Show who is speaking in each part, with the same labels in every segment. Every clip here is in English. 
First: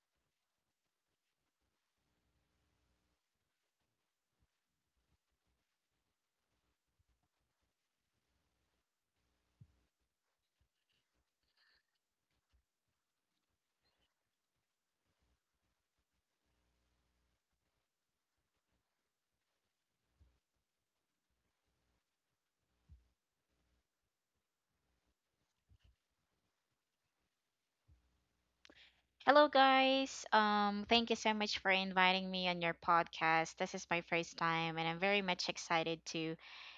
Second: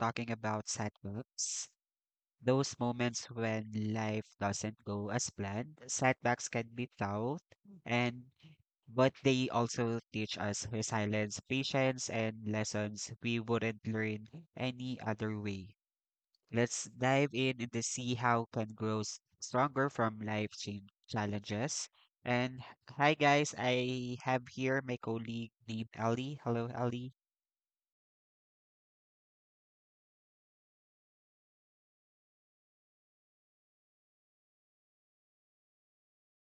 Speaker 1: talking about setbacks. Those moments when life doesn't go as planned. Setbacks can be tough and but they also teach us resilience, patience, and lessons we wouldn't learn any other way. Let's dive in and to see how can grow stronger from life change challenges. And Hi guys, I have here my colleague named Ellie. Hello, Ellie.
Speaker 2: Hello, guys. Thank you so much for inviting me on your podcast. This is my first time, and I'm very much excited to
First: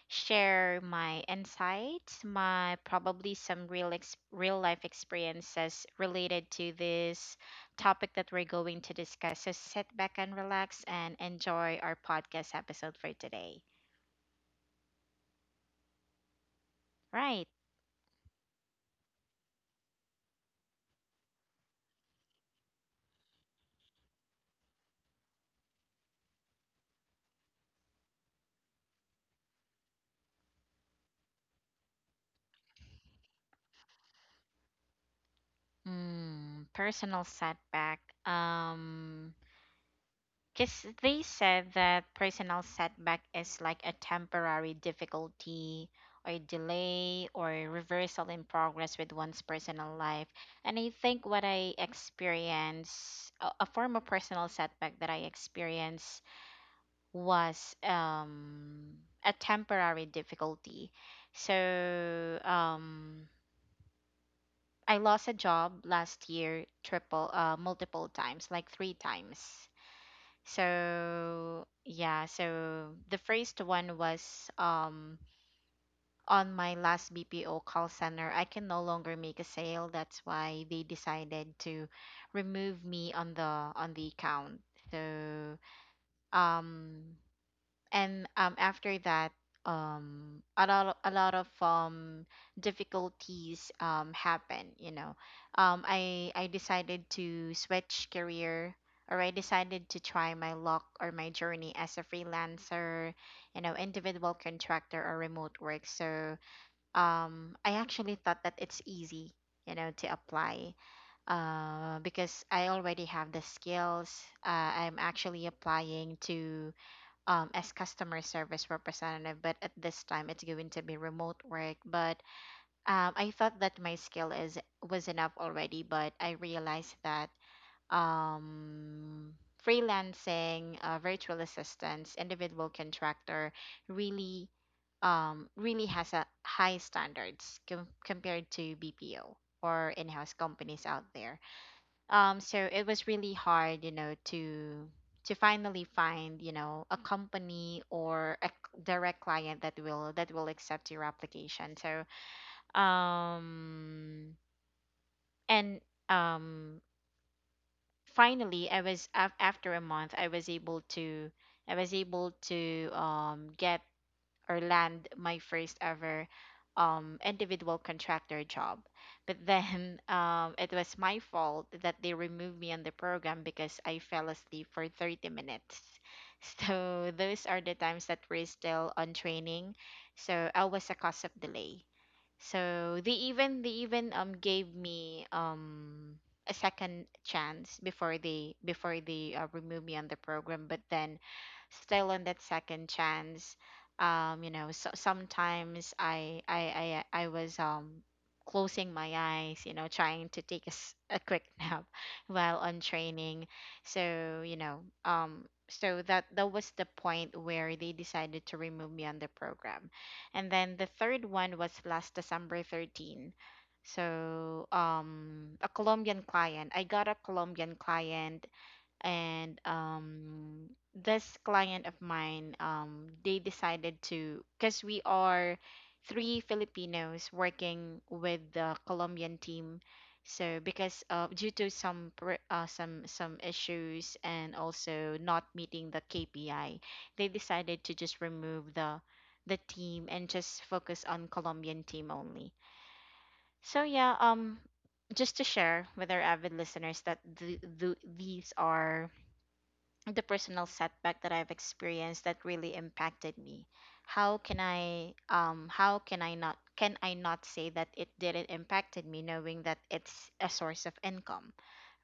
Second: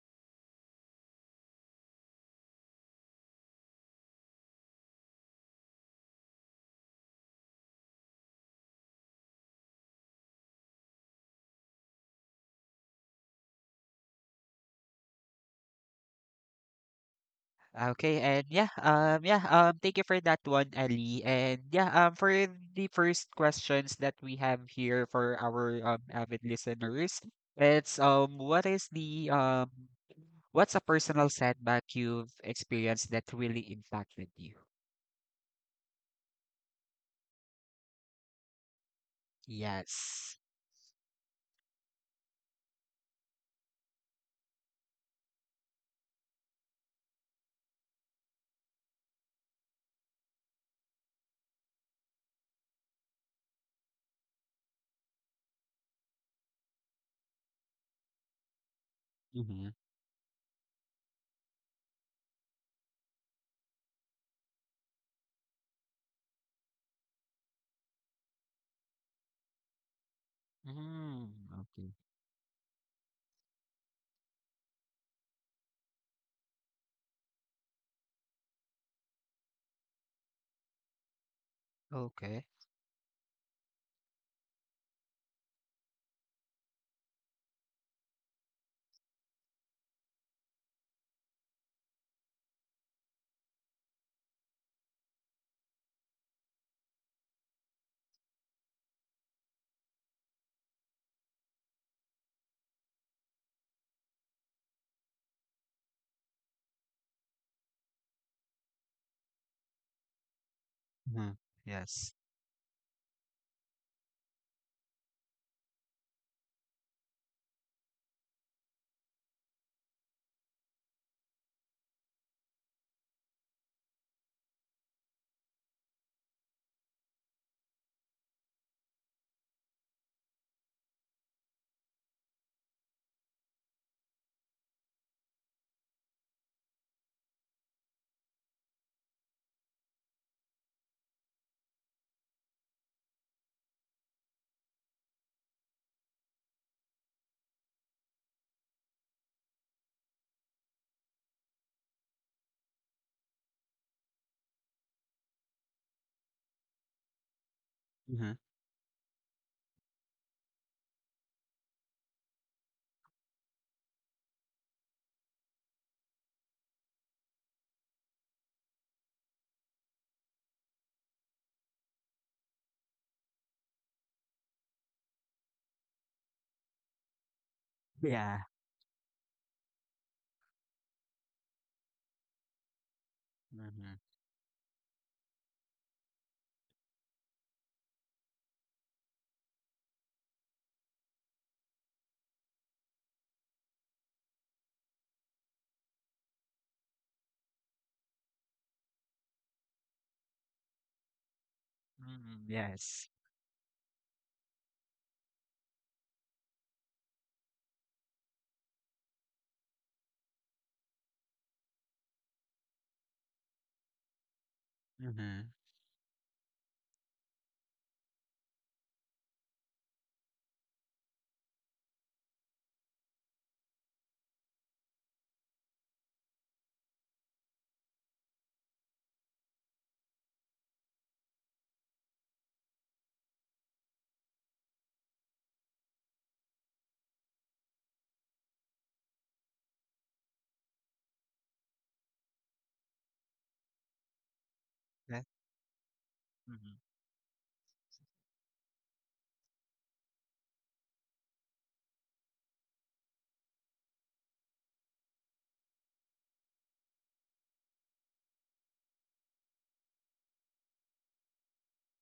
Speaker 2: share my insights, my probably some real life experiences related to this topic that we're going to discuss. So sit back and relax and enjoy our podcast episode for today. Right.
Speaker 1: Okay, and yeah, yeah, thank you for that one, Ali. And yeah, for the first questions that we have here for our avid listeners, it's what is the what's a personal setback you've experienced that really impacted you?
Speaker 2: Mm, personal setback. Um,
Speaker 1: Yes.
Speaker 2: Because they said that personal setback is like a temporary difficulty or delay or reversal in progress with one's personal life. And I think what I experienced, a form of personal setback that I experienced was a
Speaker 1: Mm-hmm.
Speaker 2: temporary difficulty. So I lost a job last year, multiple times, like three times.
Speaker 1: Mm,
Speaker 2: So
Speaker 1: okay.
Speaker 2: yeah, so the first one was on my last BPO call center. I can no longer make a sale. That's why they decided to
Speaker 1: Okay.
Speaker 2: remove me on the account. So um and after that a lot of, a lot of difficulties happen, you know. I decided to switch career, or I decided to try my luck or my journey as a freelancer, you know, individual contractor or remote work. So I actually thought that it's easy, you know, to apply,
Speaker 1: Hmm. Yes.
Speaker 2: because I already have the skills. I'm actually applying to, as customer service representative, but at this time it's going to be remote work. But I thought that my skill is was enough already, but I realized that um, freelancing, virtual assistants, individual contractor really, really has a high standards compared to BPO or in-house companies out there. So it was really hard, you know, to finally find, you know, a company or a direct client that will accept your application. So um and um
Speaker 1: Hmm.
Speaker 2: finally I was after a month I was able to, I was able to get or land my first ever individual contractor job. But then it was my fault that they removed me on the program because I fell asleep for 30 minutes. So those are the times that
Speaker 1: Yeah.
Speaker 2: we're still on training. So I was a cause of delay. So they even they
Speaker 1: Hmm.
Speaker 2: even um gave me a second chance before they removed me on the program. But then still on that second chance, you know, so sometimes I was closing my eyes, you know, trying to take a, a quick nap
Speaker 1: Hmm.
Speaker 2: while on
Speaker 1: Yes.
Speaker 2: training. So you know, so that was the point where they decided to remove me on the program. And then the third one was last December 13. So
Speaker 1: Hmm.
Speaker 2: a Colombian client, I got a Colombian client. And this client of mine, they decided to, because we are three Filipinos working with the Colombian team. So because due to some some issues and also not meeting the KPI, they decided to just remove the team and just focus on Colombian team only. So yeah,
Speaker 1: That.
Speaker 2: just to share with our avid
Speaker 1: Hmm.
Speaker 2: listeners that these are the personal setback that I've experienced that really impacted me. How can I, how can I not, can I not say that it didn't impacted me, knowing that it's a source of income,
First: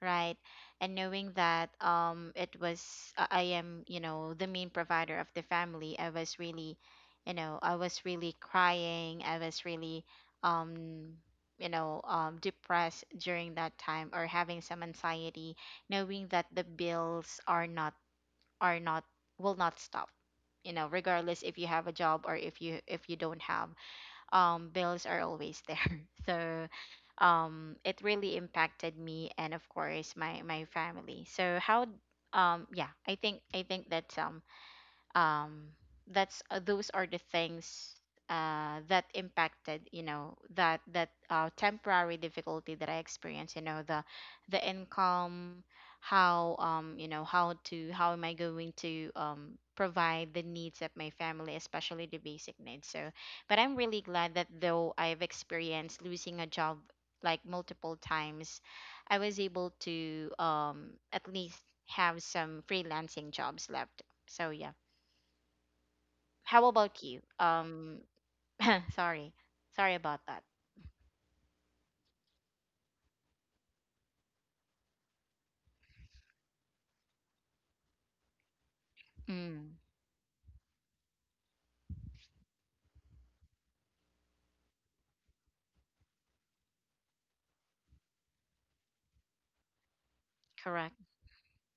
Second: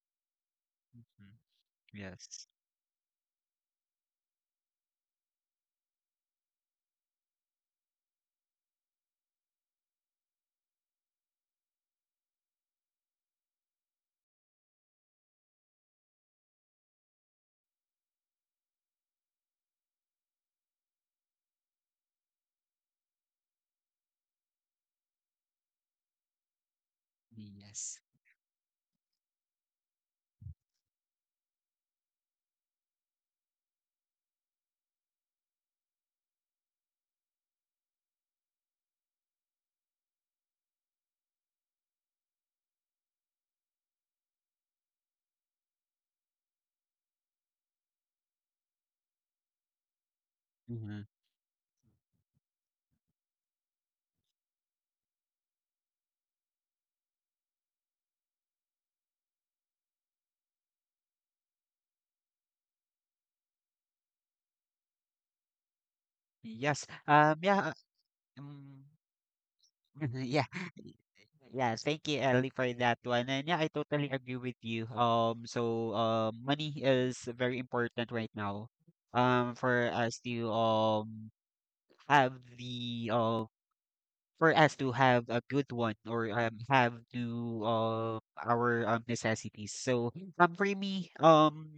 Speaker 2: right? And knowing
Speaker 1: Hmm.
Speaker 2: that
Speaker 1: Yes.
Speaker 2: it was, I am, you know, the main provider of the family. I was really, you know, I was really crying. I was really, um you know, depressed during that time or having some anxiety, knowing that the bills are not will not stop, you know, regardless if you have a job or if you, if you don't have, bills are always there. So it
Speaker 1: Yes.
Speaker 2: really impacted me, and of course my my family. So how, yeah, I think that um that's those are the things that impacted, you know, that temporary difficulty that I experienced, you know, the income, how, you know, how to, how am I going to provide the needs of
Speaker 1: Mhm.
Speaker 2: my family, especially the basic needs. So but I'm really glad that though I've experienced losing a job like multiple times, I was able to at least have some freelancing jobs left. So yeah, how
Speaker 1: Yes.
Speaker 2: about you?
Speaker 1: Yeah. Uh, um,
Speaker 2: Sorry, sorry about that.
Speaker 1: yeah. Yes. Thank you, Ellie, for that one. And yeah, I totally agree with you. So money is very important right now.
Speaker 2: Mm,
Speaker 1: For us to have the for us to have a good one or have to our necessities. So for
Speaker 2: correct.
Speaker 1: me,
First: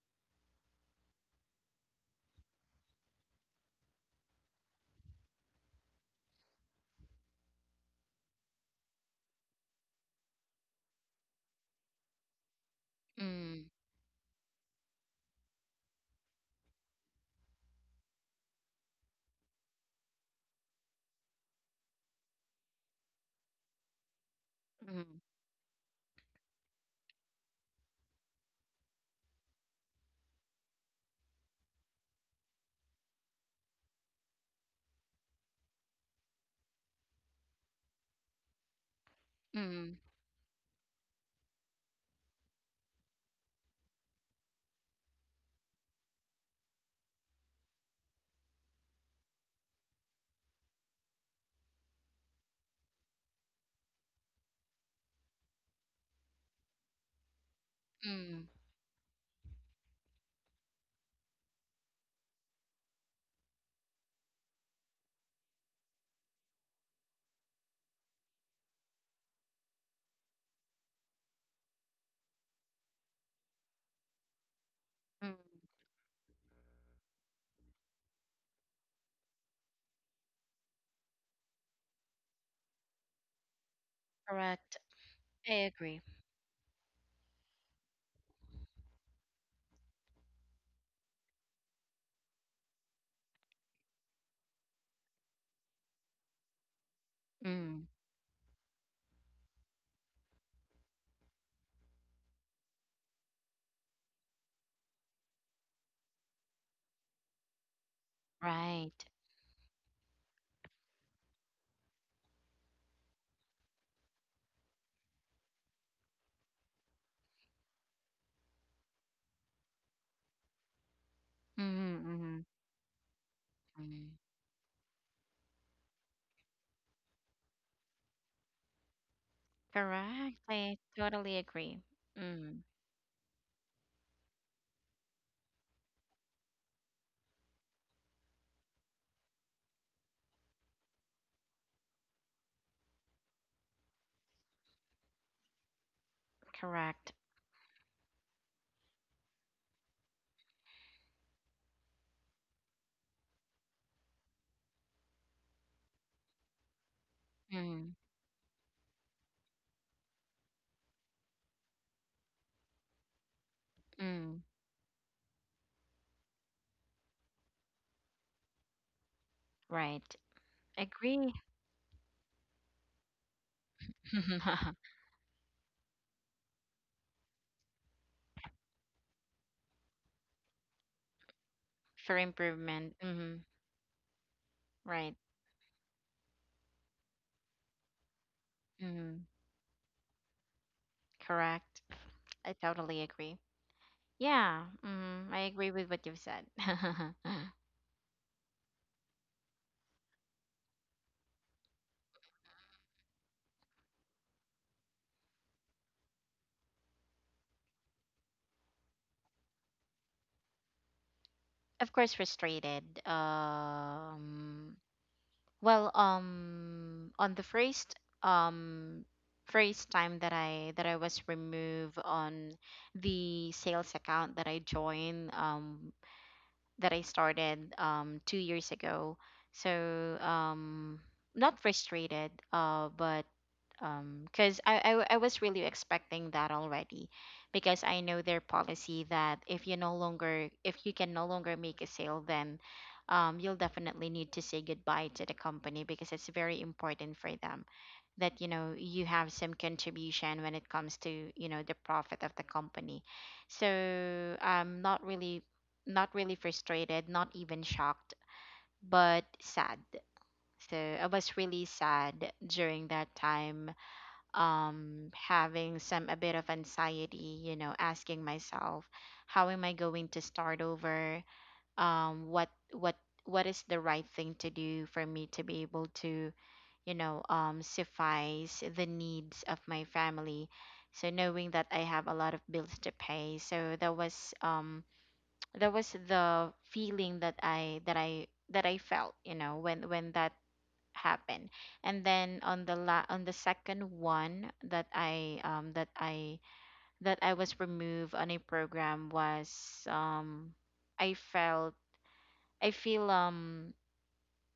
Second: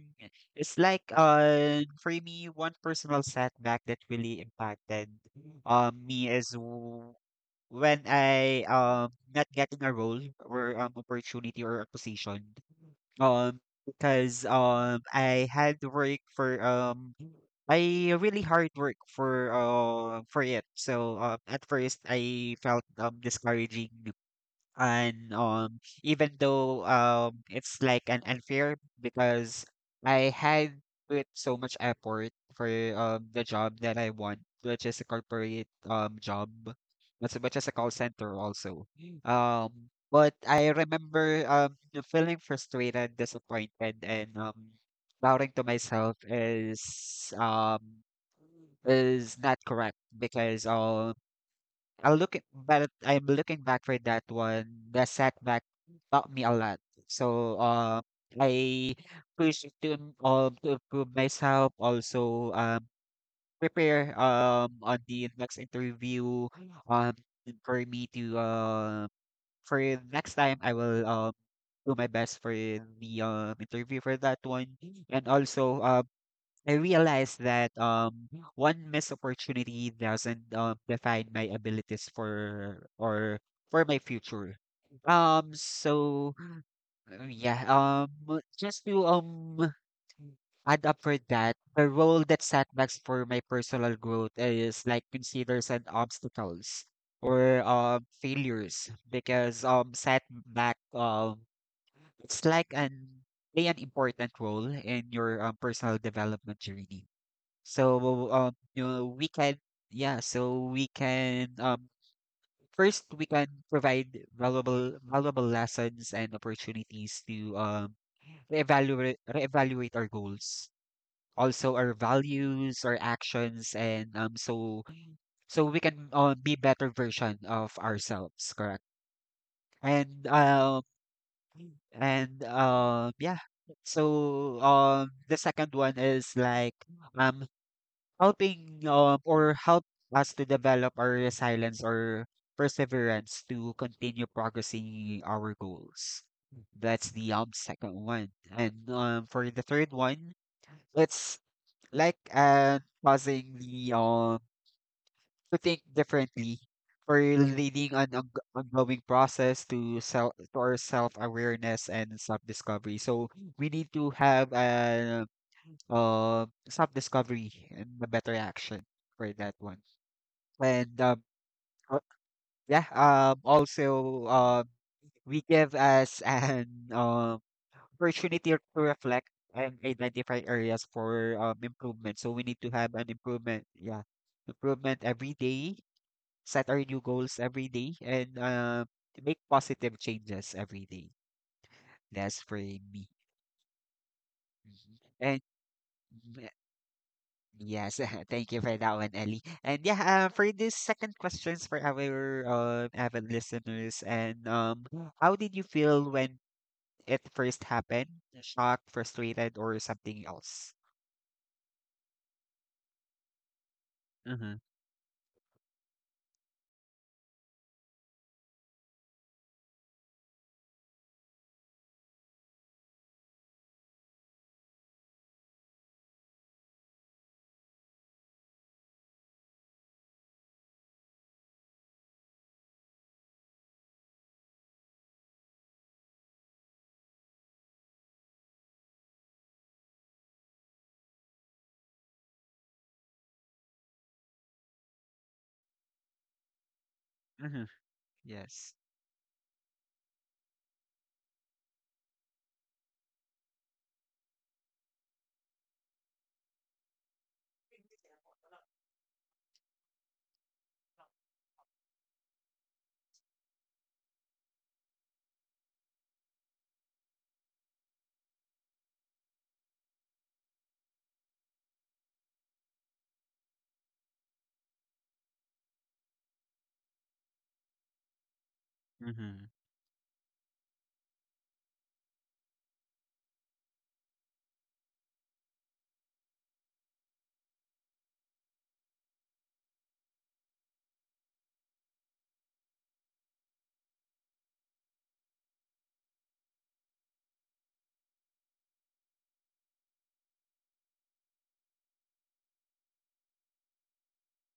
Speaker 1: it's like for me, one personal setback that really impacted me when I not getting a role or opportunity or a position. Um,
Speaker 2: Mm,
Speaker 1: because I had to work for I really hard work for it. So at first I felt discouraging
Speaker 2: mm,
Speaker 1: and even though it's like an unfair because I had put so much effort for the job that I want, which is a corporate job, not so much as a call center also. Um,
Speaker 2: mm,
Speaker 1: but I remember feeling frustrated, disappointed, and doubting to myself is not correct because but I'm looking back for that one. The setback taught me a lot. So
Speaker 2: mm,
Speaker 1: I to improve myself. Also prepare on the next interview um for me to for next time I will do my best for the interview for that one and
Speaker 2: mm,
Speaker 1: also I realized that one missed opportunity doesn't define my abilities for or for my future.
Speaker 2: correct. I agree.
Speaker 1: So yeah, just to add up for that, the role that setbacks for my personal growth is like considers and obstacles or
Speaker 2: Mm,
Speaker 1: failures because setback it's like an play an important role in your personal development journey so, you know,
Speaker 2: right.
Speaker 1: we can, yeah, so we can, first we can provide valuable lessons and opportunities to reevaluate our goals,
Speaker 2: Mm,
Speaker 1: also our
Speaker 2: mm,
Speaker 1: values, our actions,
Speaker 2: mm.
Speaker 1: and so so we can be better version of ourselves, correct? And
Speaker 2: Correct. I
Speaker 1: um
Speaker 2: totally agree.
Speaker 1: and
Speaker 2: Mm,
Speaker 1: yeah. So the second one is like um helping or help us to develop our resilience or perseverance to continue progressing our goals. That's
Speaker 2: correct.
Speaker 1: the second one. And for the third one, it's like causing the to think differently for leading
Speaker 2: Mm,
Speaker 1: an on ongoing process to self to our self awareness and self discovery. So we need to
Speaker 2: mm,
Speaker 1: have a self discovery and a better action for that one
Speaker 2: right.
Speaker 1: and
Speaker 2: Agree.
Speaker 1: uh, yeah, also we give us an opportunity to reflect and identify areas for
Speaker 2: For
Speaker 1: improvement. So we need to have
Speaker 2: improvement.
Speaker 1: an
Speaker 2: Mm,
Speaker 1: improvement, yeah, improvement
Speaker 2: right.
Speaker 1: every day. Set our new goals every day and
Speaker 2: Mm,
Speaker 1: make positive changes every day.
Speaker 2: correct.
Speaker 1: That's
Speaker 2: I
Speaker 1: for
Speaker 2: totally
Speaker 1: me.
Speaker 2: agree. Yeah,
Speaker 1: Mhm.
Speaker 2: mm,
Speaker 1: And
Speaker 2: I agree with what you've
Speaker 1: mm-hmm,
Speaker 2: said.
Speaker 1: yes, thank you for that one, Ellie. And yeah, for this second questions for our avid listeners, and how did you feel when it first happened? Shocked, frustrated, or something else?
Speaker 2: Of course frustrated.
Speaker 1: Mm-hmm.
Speaker 2: Well, on the um first time that I was removed on the sales account that I joined, that I started 2 years ago. So not frustrated, but because I was really expecting that already, because I know their policy that if you no longer, if you can no longer make a sale, then you'll definitely need to say goodbye to the company, because it's very important for
Speaker 1: Mm-hmm.
Speaker 2: them that, you
Speaker 1: Yes.
Speaker 2: know, you have some contribution when it comes to, you know, the profit of the company. So I'm not really, not really frustrated, not even shocked, but sad. So I was really sad during that time, having some a bit of anxiety, you know, asking myself, how am I going to start over? What what is the right thing to do for me to be able to, you know, suffice the needs
Speaker 1: Mm-hmm.
Speaker 2: of my family? So knowing that I have a lot of bills to pay, so that was the feeling that I felt, you know, when that happen. And then on the second one that I that I that I was removed on a program was I felt, I feel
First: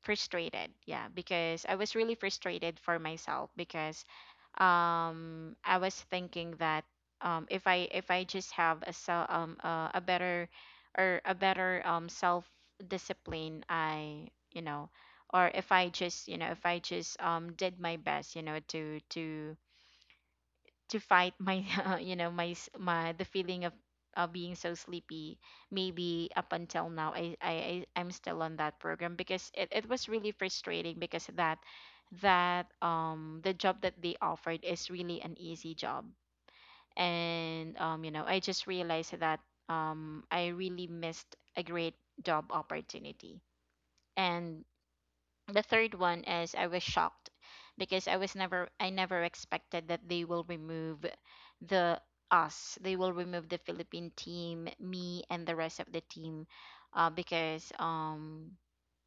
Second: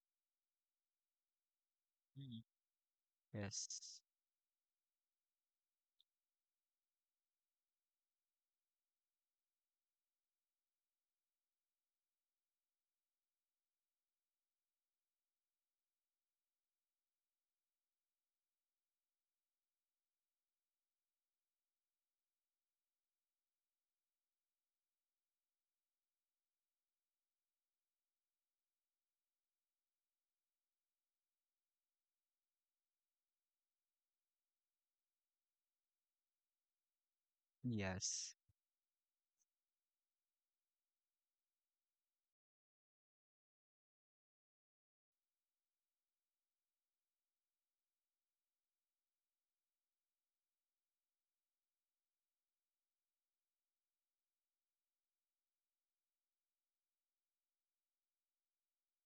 Speaker 2: frustrated, yeah, because I was really frustrated for myself,
Speaker 1: Yes.
Speaker 2: because I was thinking that if I, if I just have a so a better or a better self discipline, I, you know, or if I just, you know, if I just did my best, you know, to fight my you know, my my the feeling of being so sleepy, maybe up until now I'm still on that program, because it was really frustrating, because that that the job that they offered is really an easy job. And you know,
Speaker 1: Yes.
Speaker 2: I just realized that I really missed a great job opportunity. And the third one is I was shocked, because I was never, I never expected that they will remove the us. They will remove the Philippine team, me and the rest of the team, because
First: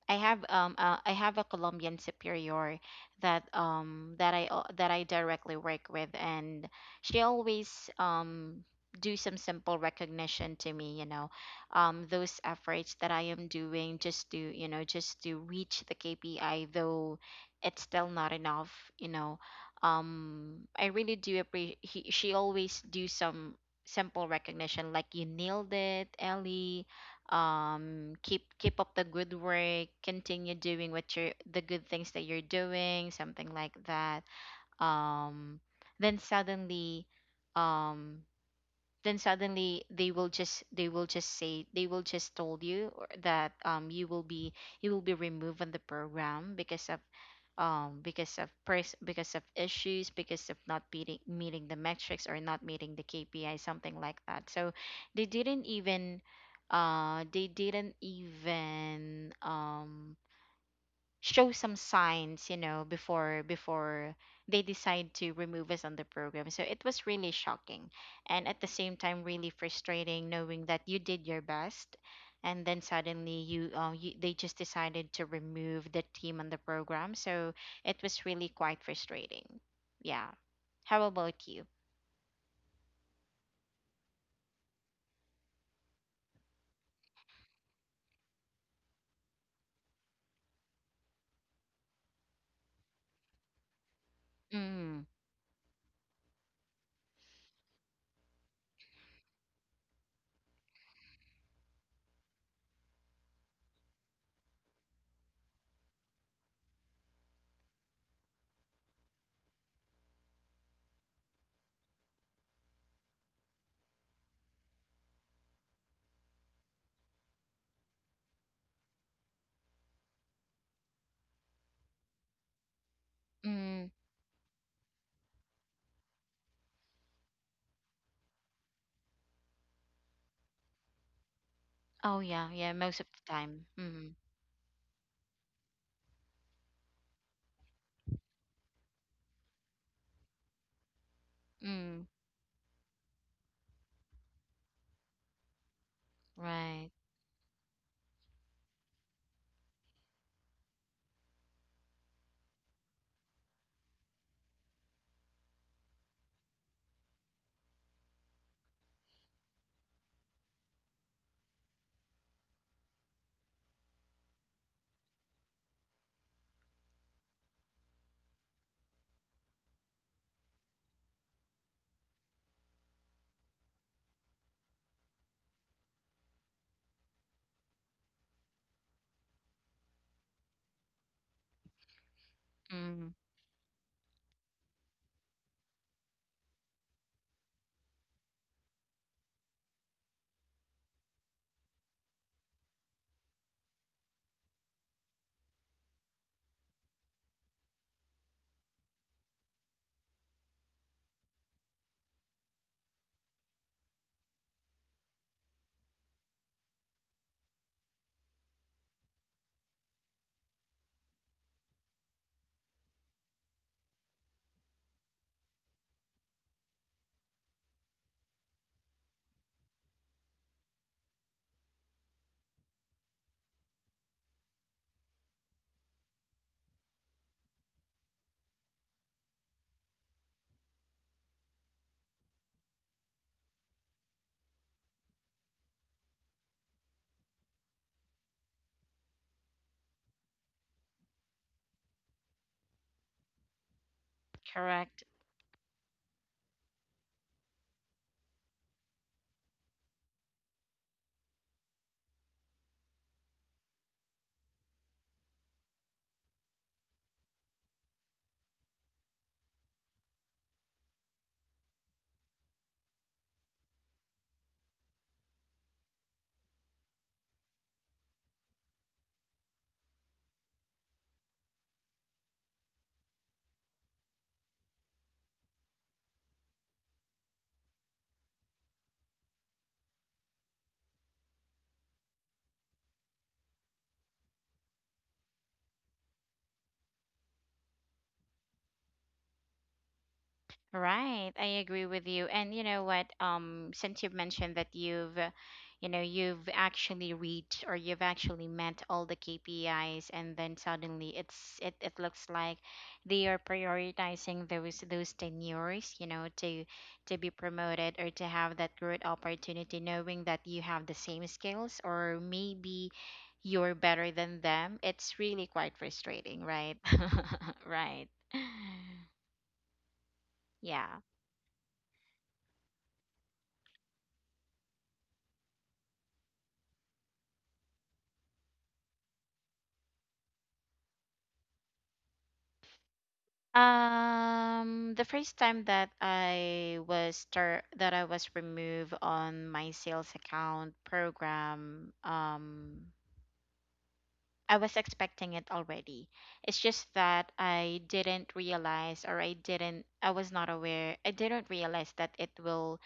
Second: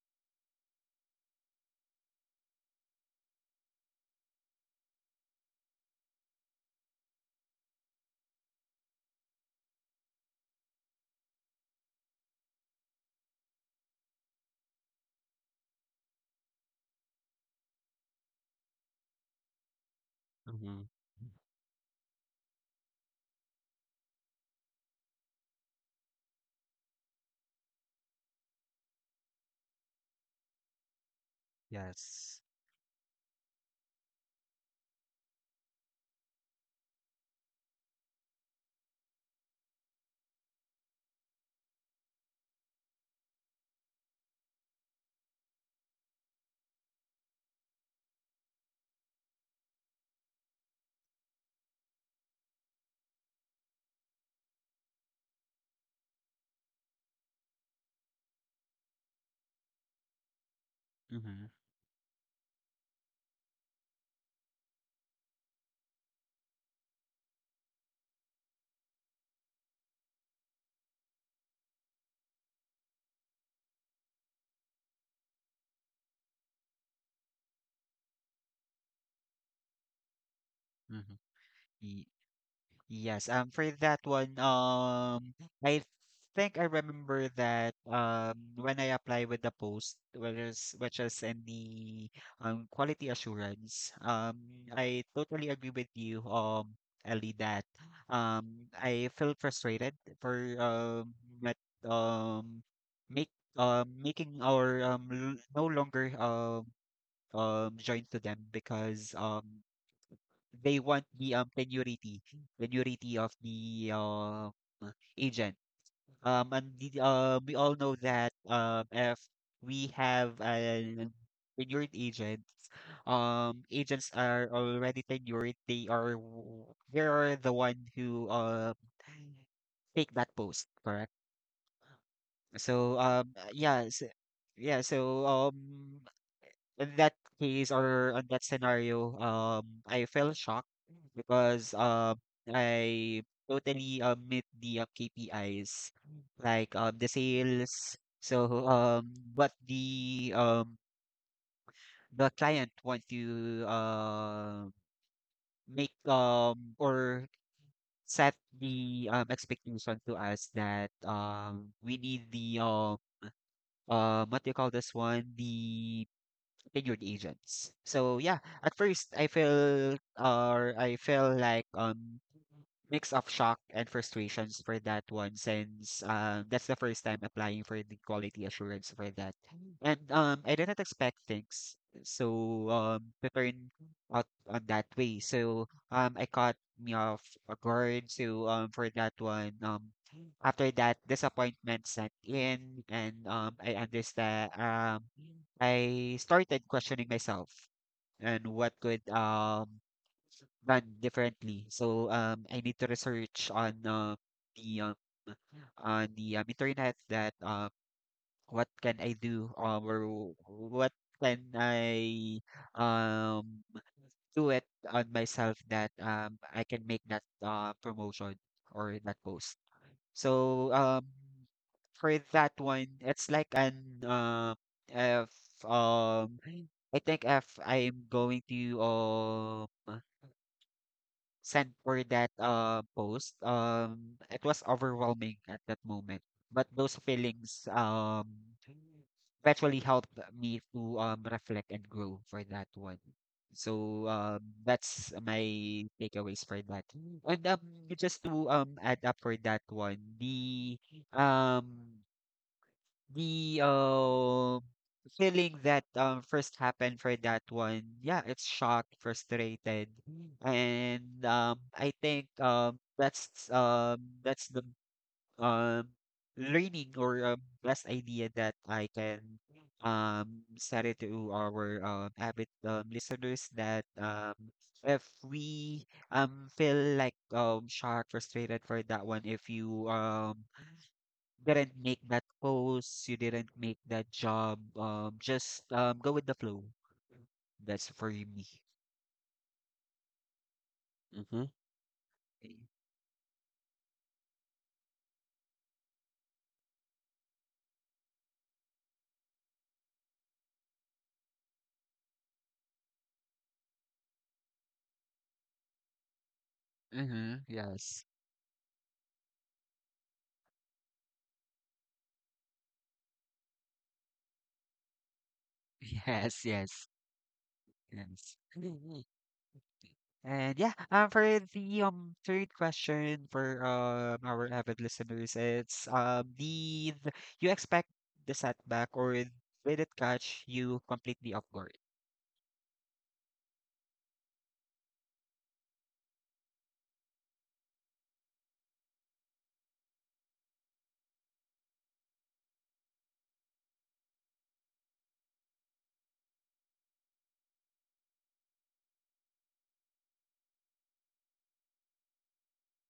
Speaker 2: I have a Colombian superior that that I al- that I directly work with, and she always do some simple recognition to me, you know, those efforts that I am doing just to, you know, just to reach the KPI, though it's still not enough, you know.
Speaker 1: Mm-hmm.
Speaker 2: I really do appreciate. She always do some simple recognition, like, "You nailed it, Ellie. Keep keep up the good work, continue doing what you're the good things that
Speaker 1: Yes.
Speaker 2: you're doing," something like that. Um then suddenly um then suddenly they will just, they will just say they will just told you that you will be, you will be removed from the program because of because of because of issues, because of not meeting the metrics or not meeting the KPI, something like that. So they didn't even, they didn't even
Speaker 1: Mm-hmm.
Speaker 2: show some signs, you know, before before they decide to remove us on the program. So it was really shocking, and at the same time really frustrating, knowing that you did your best, and then suddenly you, you they just decided to remove the team on the program. So it was really quite frustrating. Yeah. How about you?
Speaker 1: Mm-hmm. Yes, for that one, I think I remember that when I apply with the post, which is in the quality assurance,
Speaker 2: Mm.
Speaker 1: I totally agree with you, Ellie, that I feel frustrated for that um, make making our no longer join to them because they want the tenurity, tenurity of the agent. And the, we all know that if we have an tenured agent,
Speaker 2: Mm.
Speaker 1: agents are already tenured. They are the one who take that post, correct?
Speaker 2: Oh yeah, yeah,
Speaker 1: So
Speaker 2: most of the time.
Speaker 1: yeah, so,
Speaker 2: Mm.
Speaker 1: yeah. So in that case or on that scenario, I felt shocked because
Speaker 2: Mm.
Speaker 1: I totally met the KPIs, like
Speaker 2: Right.
Speaker 1: the sales. So what the client want to make or set the expectation to us that we need the what do you call this one the figured agents. So yeah, at first I felt or I felt like mix of shock and frustrations for that one since that's the first time applying for the quality assurance for that. And I didn't expect things so
Speaker 2: Mm.
Speaker 1: to turn out on that way. So I caught me off guard. So for that one after that disappointment set in and I understand I started questioning myself and what could done differently. So I need to research on the on the internet that what can I do or what can I um, do it on myself that I can make that promotion or that post. So for that one, it's like an uh, if um, I think if I'm going to sent for that post, it was overwhelming at that moment. But those feelings eventually helped me to reflect and grow for that one. So
Speaker 2: Correct.
Speaker 1: that's my takeaways for that. And just to add up for that one, um the feeling that first happened for that one, yeah, it's shocked, frustrated, and I think that's the um learning or best idea that I can set it to our avid listeners that if we feel like shocked, frustrated for that one, if you didn't make that post, you didn't make that job. Just go with the flow. That's for me.
Speaker 2: Right,
Speaker 1: Mm-hmm.
Speaker 2: I agree with you. And you know what? Since you've mentioned that you've, you know, you've actually reached or you've actually met all the KPIs, and then suddenly it's it, it looks like they are prioritizing those tenures, you know, to be
Speaker 1: Mm-hmm.
Speaker 2: promoted
Speaker 1: Yes.
Speaker 2: or to have that good opportunity, knowing that you have the same skills or maybe you're better than them. It's really quite
Speaker 1: Yes.
Speaker 2: frustrating, right?
Speaker 1: Yes.
Speaker 2: Right.
Speaker 1: Yes. Mhm. And yeah,
Speaker 2: Yeah.
Speaker 1: for the third question for our avid listeners, it's did you expect the setback or did it catch you completely off guard?
Speaker 2: The first time that I was start that I was removed on my sales account program, I was expecting it already. It's just that I didn't realize or I was not aware. I didn't realize that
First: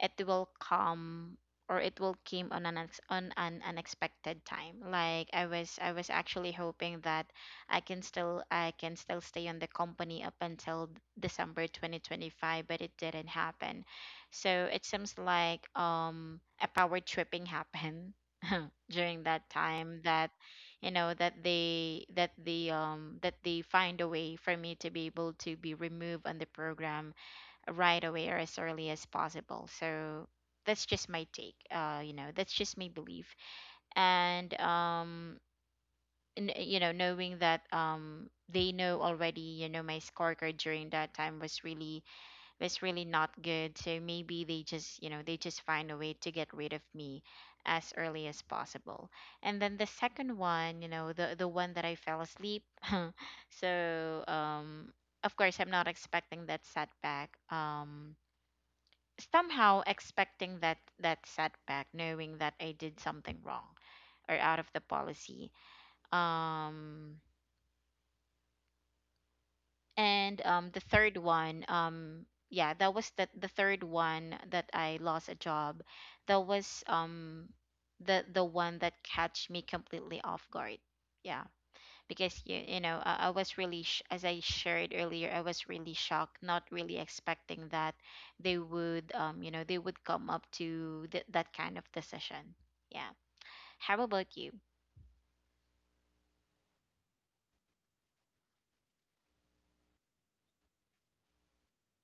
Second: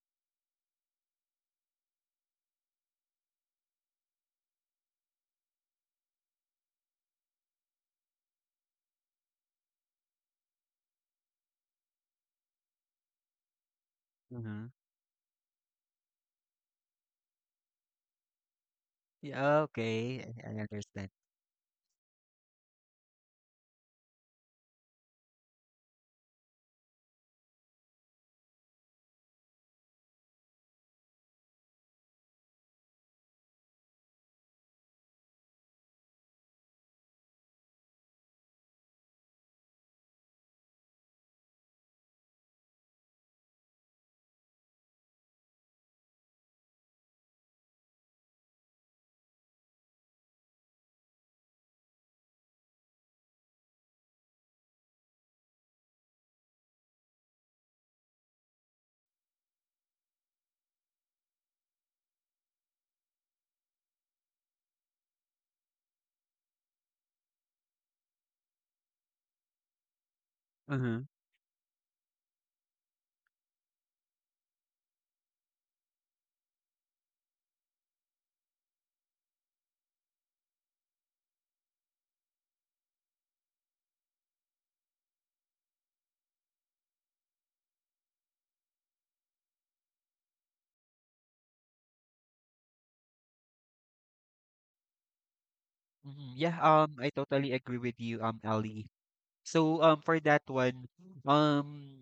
Speaker 2: it will come or it will came on on an unexpected time. Like I was actually hoping that I can still stay on the company up until December 2025, but it didn't happen.
Speaker 1: Mm-hmm.
Speaker 2: So it seems like a power tripping happened during that
Speaker 1: Yeah.
Speaker 2: time
Speaker 1: Okay,
Speaker 2: that
Speaker 1: I
Speaker 2: you
Speaker 1: understand.
Speaker 2: know that they find a way for me to be able to be removed on the program right away or as early as possible, so that's just my take, you know, that's just my belief. And you know, knowing that they know already, you know, my scorecard during that time was really not good. So maybe they just, you know, they just find a way to get rid of me as early as possible. And then the second one, you know, the one that I fell asleep. So um of course I'm not expecting that setback. Somehow expecting that setback, knowing that I did something wrong or out of the policy. Um and The third one, yeah, that was the third one that I lost a job. That was the one that catch me completely off guard, yeah, because you know, I was really as I shared earlier, I was really shocked, not really expecting that they would, you know, they would come up to that kind of decision. Yeah. How about you?
Speaker 1: Mhm. Yeah, I totally agree with you, Ali. So, for that one, um,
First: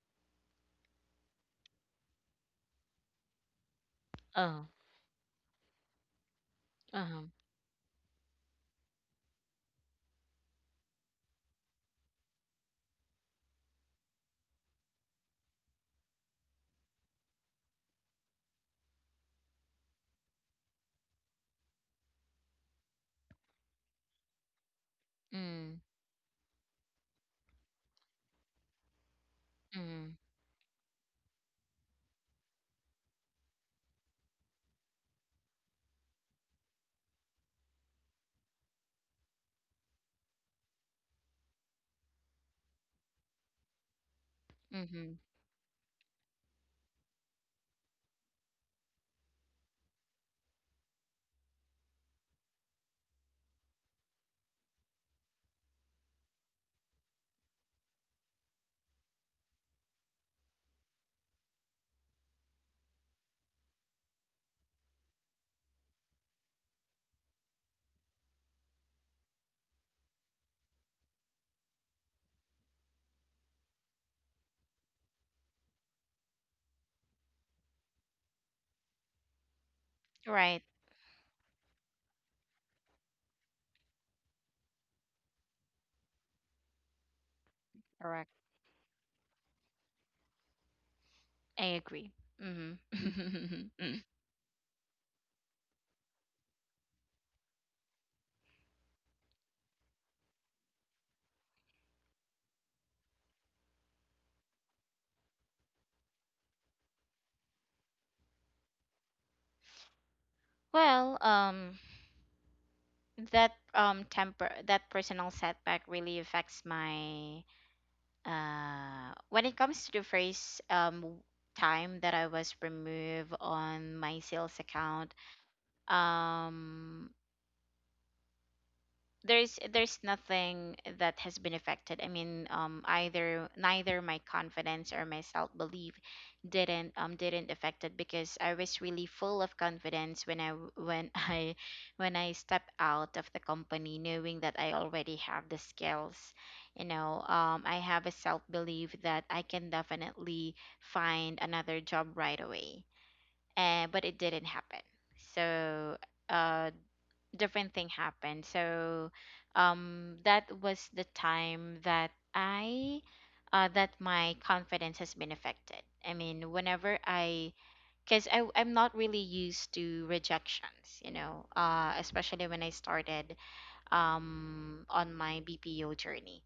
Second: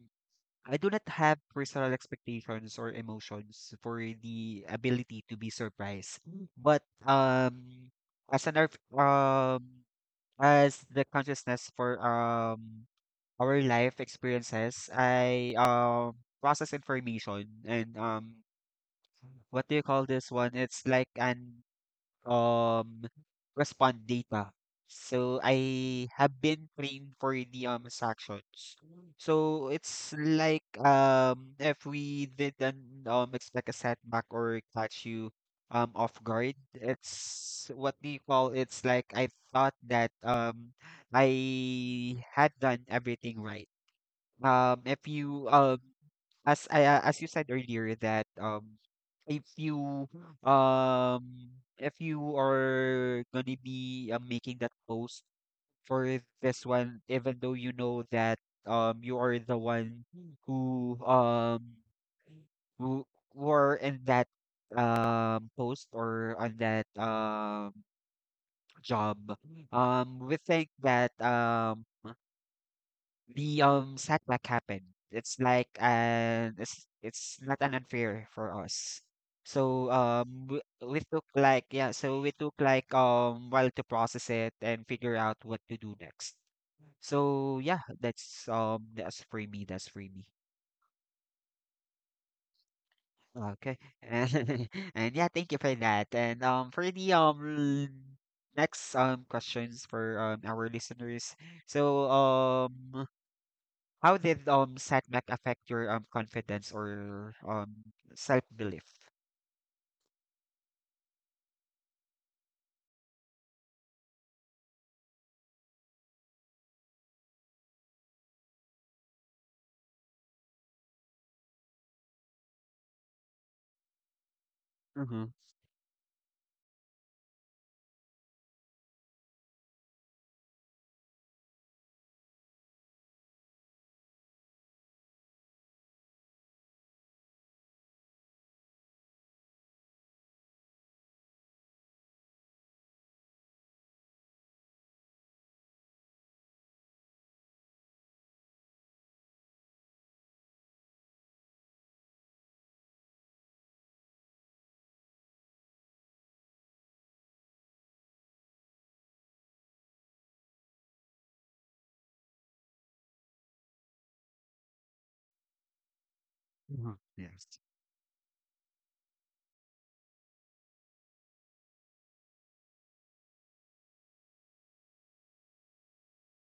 Speaker 1: I do not have personal expectations or emotions for
Speaker 2: Oh.
Speaker 1: the ability to be surprised. But
Speaker 2: Uh-huh.
Speaker 1: as an as the consciousness for our life experiences, I process information and what do you call this one? It's like an um respond data. So
Speaker 2: mm
Speaker 1: I have been trained for the sections. So
Speaker 2: mm
Speaker 1: it's
Speaker 2: mm
Speaker 1: like if we didn't expect a setback or catch you off guard, it's what do you call it's like I thought that I had done everything right. If
Speaker 2: mhm.
Speaker 1: you as I as you said earlier that if you um if you are gonna be making that post for this one, even though you know that you are the one who um who were in that post or on that job we think that the setback happened. It's like it's not an unfair for us. So
Speaker 2: Right.
Speaker 1: we took like yeah, so we took like while to process it and figure out what to do next. So yeah,
Speaker 2: Correct.
Speaker 1: that's for me, that's for me.
Speaker 2: I agree. hmm
Speaker 1: Okay. And yeah, thank you for that. And for the next questions for our listeners. So how did setback affect your confidence or self-belief?
Speaker 2: well, that temper that personal setback really affects my, when it comes to the first time that I was removed on my sales account.
Speaker 1: Mm-hmm.
Speaker 2: Um, there's nothing that has been affected. I mean, either neither my confidence or my self belief didn't affect it, because I was really full of confidence when when I, when I step out of the company, knowing that I already have the skills. You know, I have a self belief that I can definitely find another job right away. And but it didn't happen. So. Uh, Different thing happened. So that was the time that I that my confidence has been affected. I mean,
Speaker 1: Mm-hmm.
Speaker 2: whenever I,
Speaker 1: Yes.
Speaker 2: cuz I'm not really used to rejections, you know, especially when I started on my BPO journey.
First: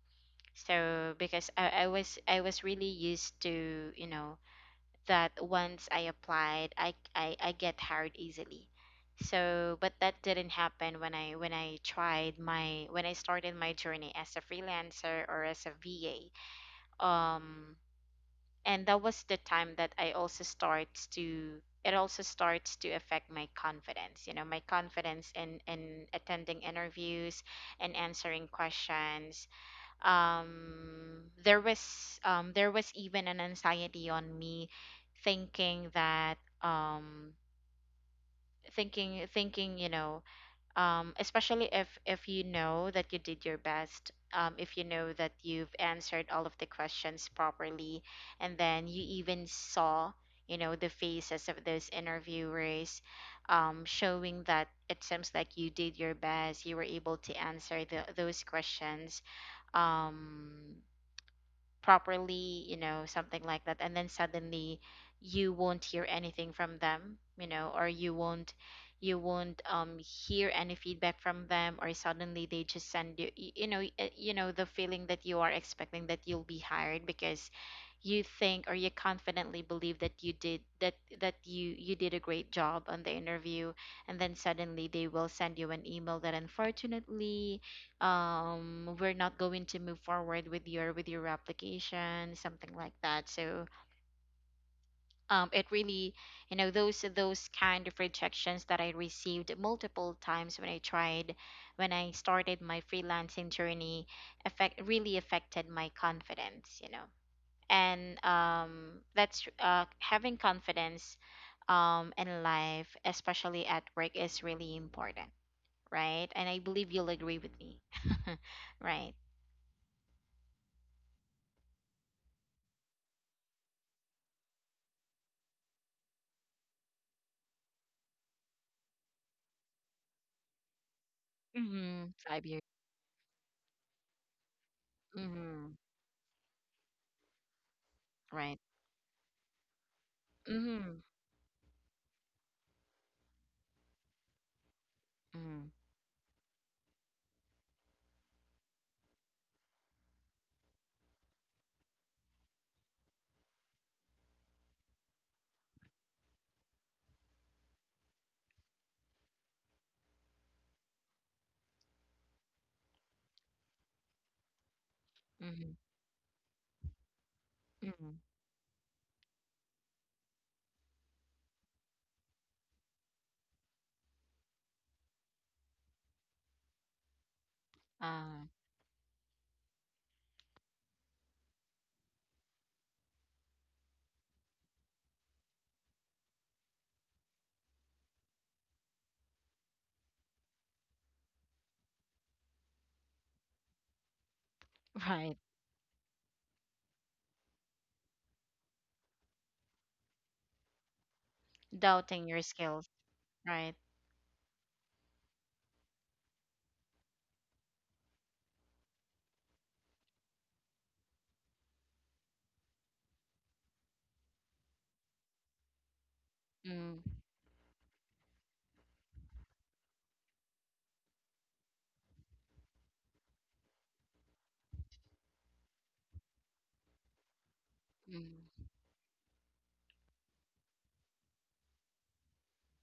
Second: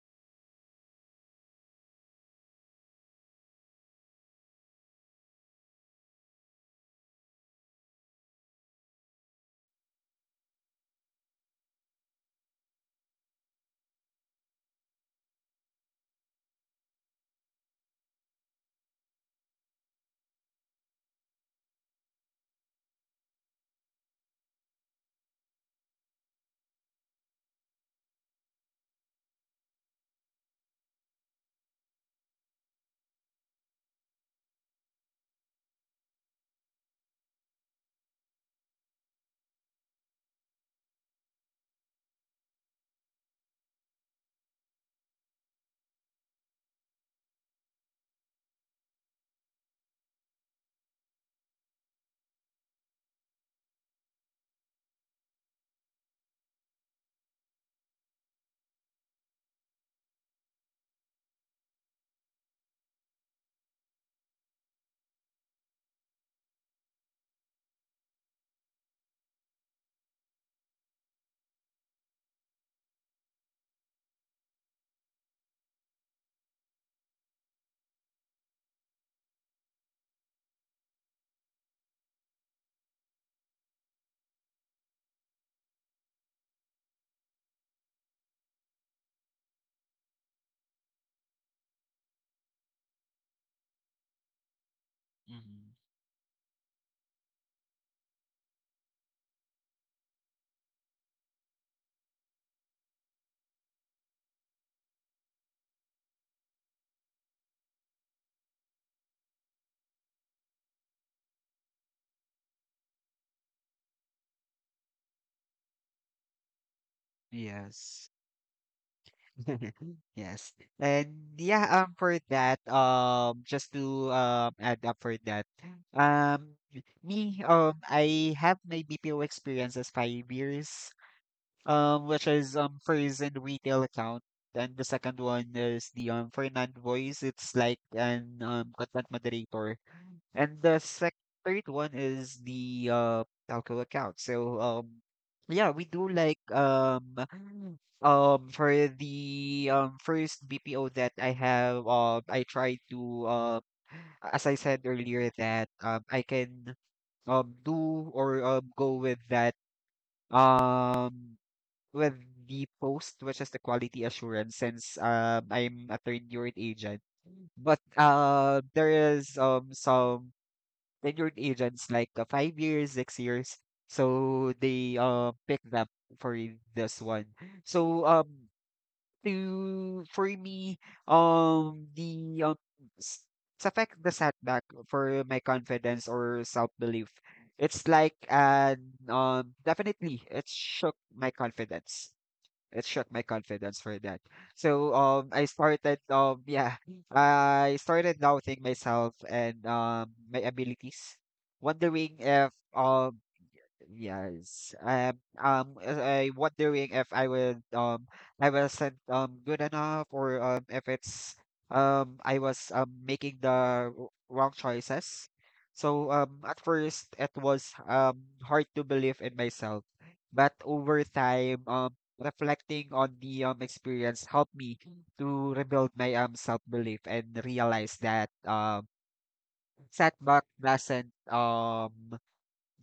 Speaker 2: So because I was really used to, you know, that once I applied, I I get hired easily. So, but that didn't happen when I tried my, when I started my journey as a freelancer or as a VA. Um, and that was the time that I also starts to, it also starts to affect my confidence, you know, my confidence in attending interviews and answering questions. um there was even an anxiety on me, thinking that thinking thinking you know, especially if you know that you did your best, if you know that you've answered all of the questions properly and then you even saw, you know, the faces of those interviewers, showing that it seems like you did your best, you were able to answer the, those questions um properly, you know, something like that. And then suddenly you won't hear anything from them, you know, or you won't, you won't hear any feedback from them, or suddenly they just send you you know you know, the feeling that you are expecting that you'll be hired, because you think or you confidently believe that you did that, that you did a great job on the interview, and then suddenly they will send you an email that unfortunately we're not going to move forward with your, with your application, something like that. So it
Speaker 1: Hmm.
Speaker 2: really, you know, those kind of rejections that I received multiple times when I tried, when I started my freelancing journey affect, really affected my confidence, you know. And that's, having confidence in life, especially at work, is really important, right? And I believe you'll agree with me.
Speaker 1: Yes.
Speaker 2: Right.
Speaker 1: Yes. And yeah, for that, just to add up for that. Um me, I have my BPO experience as 5 years,
Speaker 2: Mhm.
Speaker 1: which
Speaker 2: 5
Speaker 1: is
Speaker 2: years.
Speaker 1: first in retail account. And the second one
Speaker 2: Mhm.
Speaker 1: is the Fernand Voice. It's like an
Speaker 2: Right.
Speaker 1: content moderator. And the
Speaker 2: Mhm.
Speaker 1: sec third one is the telco account. So yeah,
Speaker 2: Mhm.
Speaker 1: we do like for the first BPO that I have I try to uh as I said earlier that I can do or go with that um with the post which is the quality assurance since
Speaker 2: Mhm.
Speaker 1: I'm a third year agent but
Speaker 2: Mhm.
Speaker 1: there is some tenured agents like 5 years, 6 years. So they pick them for this one. So
Speaker 2: Ah,
Speaker 1: um to for me the s- sa fact the setback for my confidence or self belief. It's like an definitely it shook my confidence. It shook my confidence for that. So um
Speaker 2: right.
Speaker 1: I started I started doubting myself and my abilities, wondering
Speaker 2: Doubting your
Speaker 1: if
Speaker 2: skills,
Speaker 1: um
Speaker 2: right?
Speaker 1: Yes. Um, um, uh, I wondering if I would I wasn't good enough or if it's I was making the wrong choices. So at
Speaker 2: Mm.
Speaker 1: first it was hard to believe in myself, but over time reflecting on the experience helped me to rebuild my self-belief and realize that
Speaker 2: Mm.
Speaker 1: um setback doesn't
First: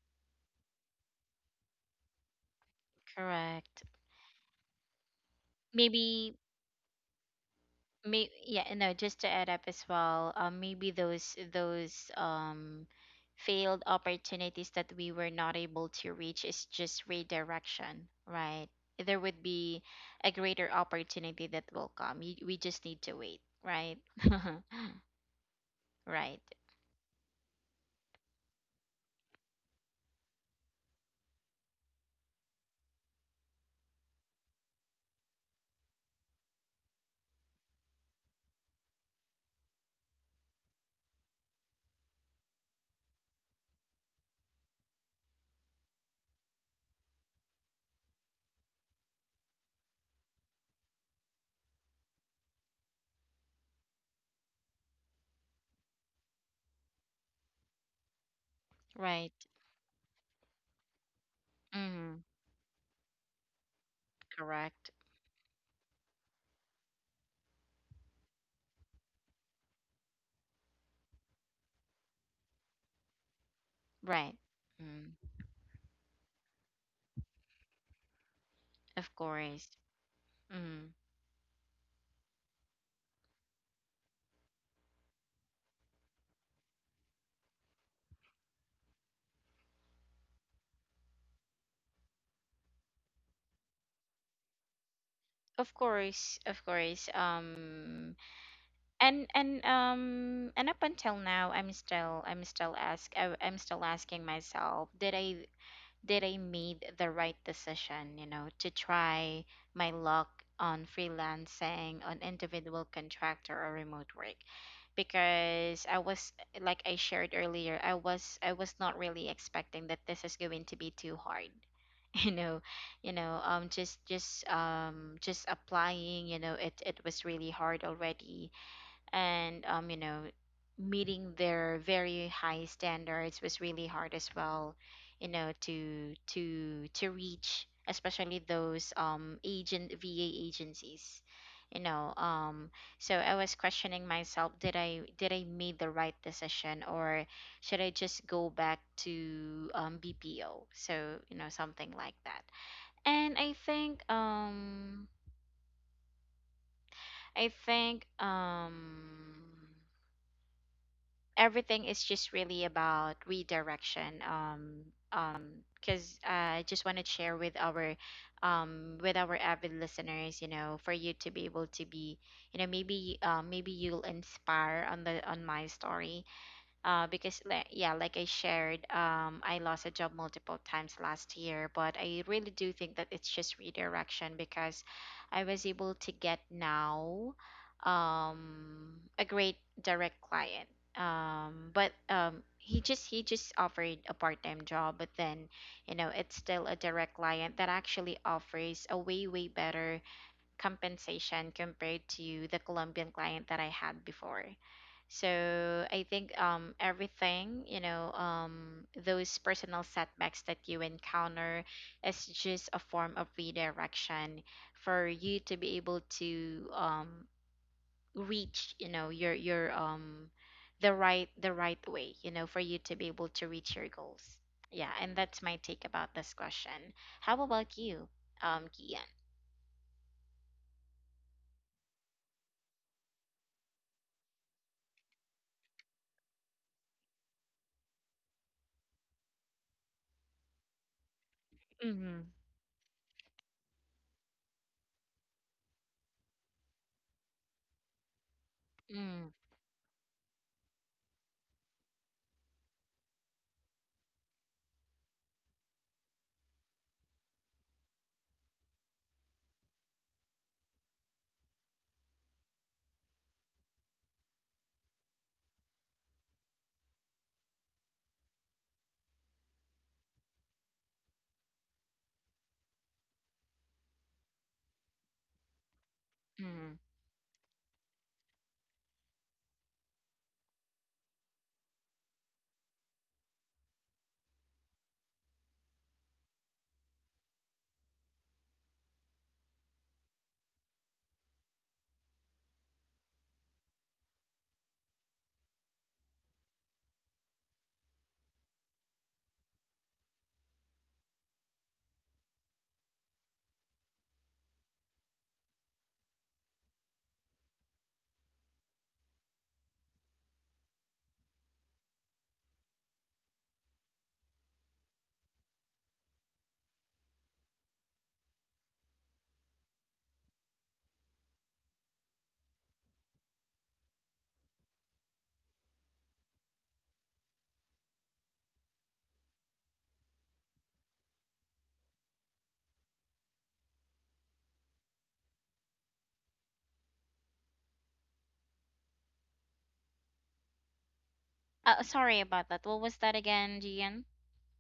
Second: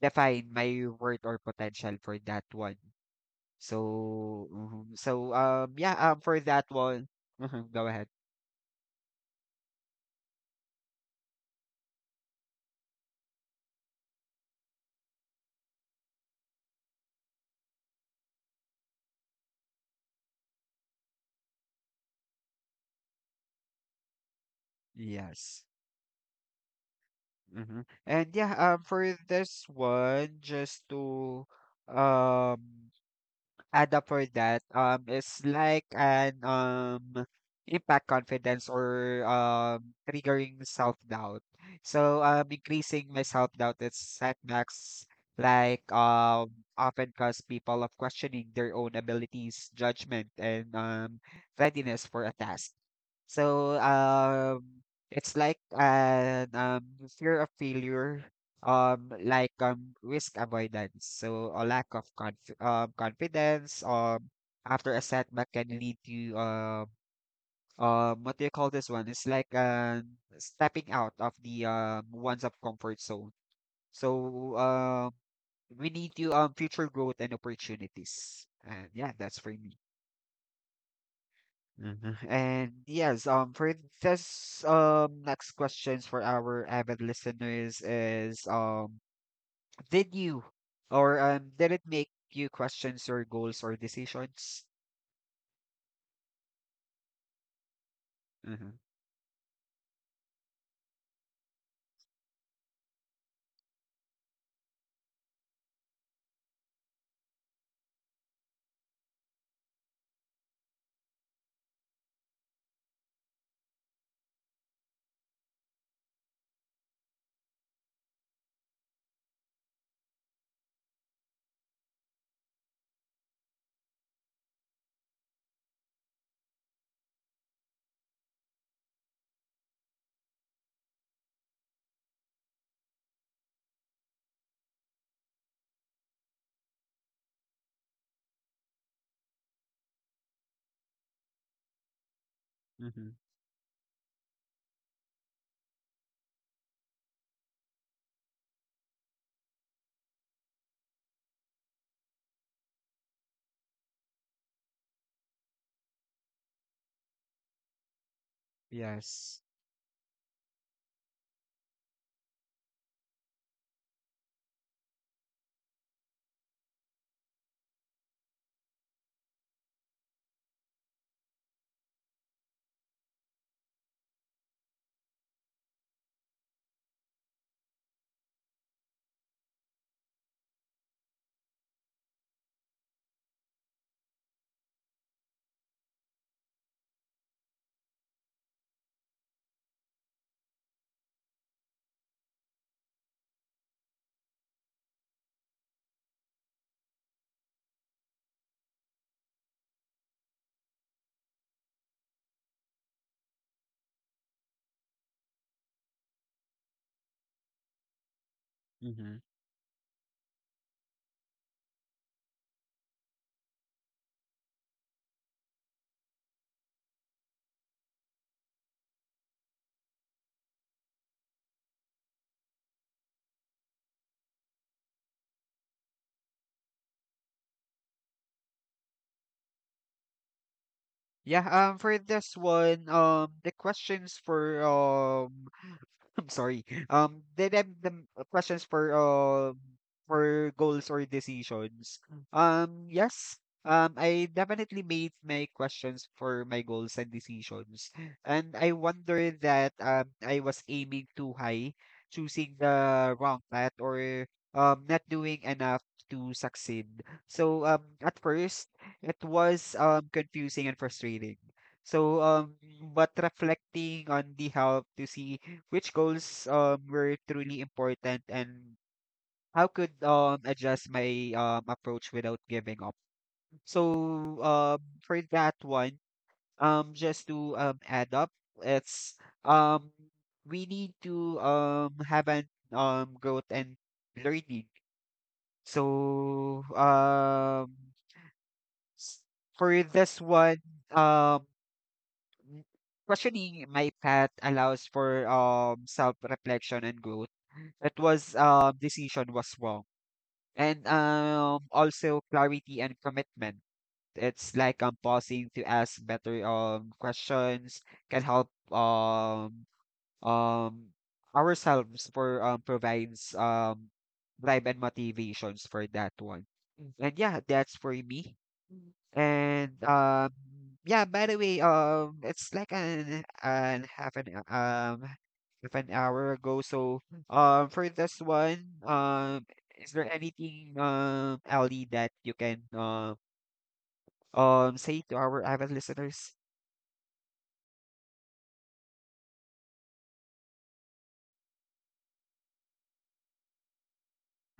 Speaker 1: define my worth or potential for that one.
Speaker 2: Correct.
Speaker 1: So, mhm. So,
Speaker 2: Maybe
Speaker 1: for that one, mhm, go ahead.
Speaker 2: may Yeah, no, just to add up as well, maybe those failed opportunities that we were not able to reach is just redirection, right? There would be a greater opportunity that will come. You, we just need to wait, right?
Speaker 1: Yes.
Speaker 2: Right.
Speaker 1: And yeah, for this one, just to um add up for that, is like an impact confidence or triggering self-doubt. So increasing my self-doubt is setbacks like often cause people of questioning their own abilities, judgment, and readiness for a task. So it's like an fear of failure
Speaker 2: Right.
Speaker 1: like risk avoidance, so a lack of
Speaker 2: Mm,
Speaker 1: confidence after
Speaker 2: correct.
Speaker 1: a setback can lead to, what do you call this one, it's like stepping out of the one's of comfort zone,
Speaker 2: Right.
Speaker 1: so
Speaker 2: Mm,
Speaker 1: we need to future growth and opportunities. And
Speaker 2: of
Speaker 1: yeah, that's for
Speaker 2: course.
Speaker 1: me.
Speaker 2: Mm,
Speaker 1: Mhm. And yes, for this next questions for our avid listeners is did you or did it make you questions your goals or decisions?
Speaker 2: of course.
Speaker 1: Mhm.
Speaker 2: And and up until now, I'm still, I'm still ask I, I'm still asking myself, did I, did I made the right decision? You know, to try my luck on freelancing, on individual contractor or remote work, because I was, like I shared earlier, I was not really expecting that this is going to be too hard. You know, you know, just applying, you know, it was really hard already. And you know, meeting their very high standards was really hard as well, you know, to reach, especially those agent va agencies, you know.
Speaker 1: Mhm.
Speaker 2: So I was questioning myself, did I, did I make the right decision, or should I just go back to BPO? So you know, something like that. And I think I think um
Speaker 1: Yes.
Speaker 2: everything is just really about redirection. Um because I just want to share with our avid listeners, you know, for you to be able to be, you know, maybe, maybe you'll inspire on the, on my story, because like yeah, like I shared, I lost a job multiple times last year, but I really do think that it's just redirection, because I was able to get now a great direct client. But he just, he just offered a part-time job, but then you know it's still a direct client that actually offers a way, way better compensation compared to the Colombian client that I had before. So I think everything, you know,
Speaker 1: Mhm.
Speaker 2: those personal setbacks that you encounter is just a form of redirection for you to be able to, reach, you know, your the right, the right way, you know, for you to be able to reach your goals. Yeah, and that's my take about this question. How about you, Kian?
Speaker 1: Yeah, for this one, the questions for I'm sorry. The questions for goals or decisions.
Speaker 2: Mm-hmm.
Speaker 1: Yes. I definitely made my questions for my goals and decisions, and I
Speaker 2: Mm-hmm.
Speaker 1: wonder that I was aiming too high, choosing the wrong path, or not doing enough to succeed. So at first it was confusing and frustrating, so, um, but reflecting on the help to see which goals were truly important and how could adjust my approach without giving up. So, for that one, just to add up, it's um we need to have an growth and learning. So, s- for this one, um. Mm, questioning my path allows for self-reflection and growth. It was decision was wrong. And also clarity and commitment. It's like I'm pausing to ask better questions can help um ourselves for provides drive and motivations for that one. Mm. And yeah, that's for me. And yeah, by the way, it's like an half an hou- half an hour ago. So, for this one, is there anything, Ali, that you can say to our avid listeners?
Speaker 2: Sorry about that. What was that again, Gian?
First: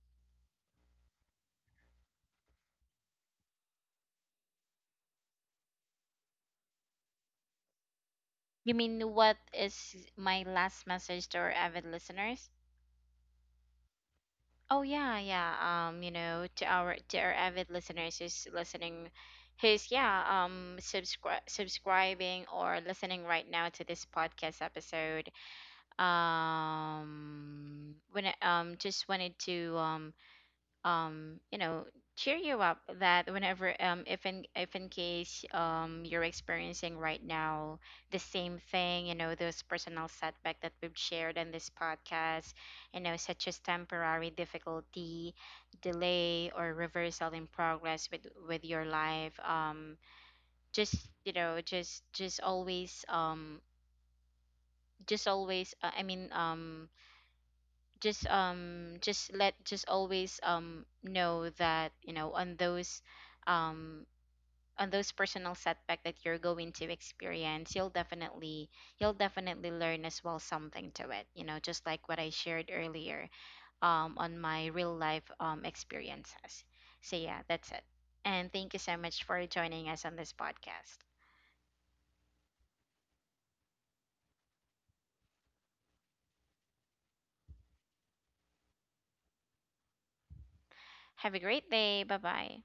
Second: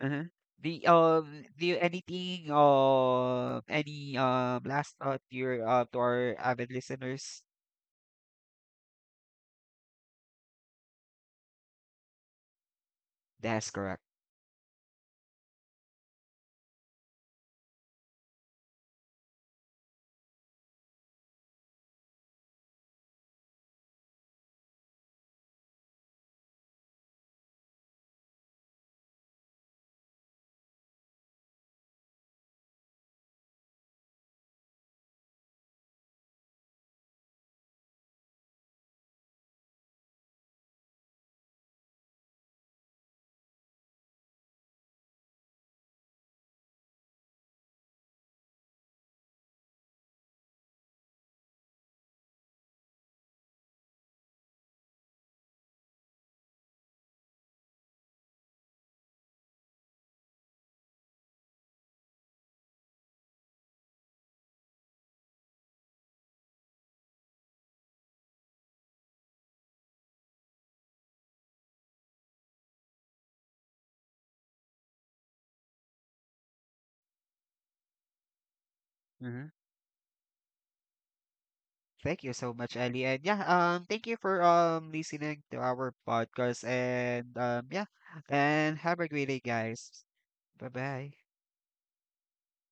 Speaker 1: Uh-huh. The do you anything any last thought to your to our avid listeners?
Speaker 2: You mean what is my last message to our avid listeners?
Speaker 1: That's correct.
Speaker 2: Oh yeah, yeah. You know, to our, to our avid listeners who's listening, who's yeah, subscribe, subscribing or listening right now to this podcast episode. Just wanted to you know, cheer you up that whenever if in, if in case you're experiencing right now the same thing, you know, those personal setback that we've shared in this podcast, you know, such as temporary difficulty, delay or reversal in progress with your life. Just, you know, just always just always, I mean, just let, just always know that, you know, um on those personal setback that you're going to experience, you'll definitely, you'll definitely learn as well something to it, you know, just like what I shared earlier on my real life experiences. So yeah, that's it, and thank you so much for
Speaker 1: Mm-hmm.
Speaker 2: joining us on this podcast.
Speaker 1: Thank you so much, Ellie. And yeah, thank you for listening to our podcast. And yeah, and have a great day, guys. Bye bye.
Speaker 2: Have a great day. Bye bye.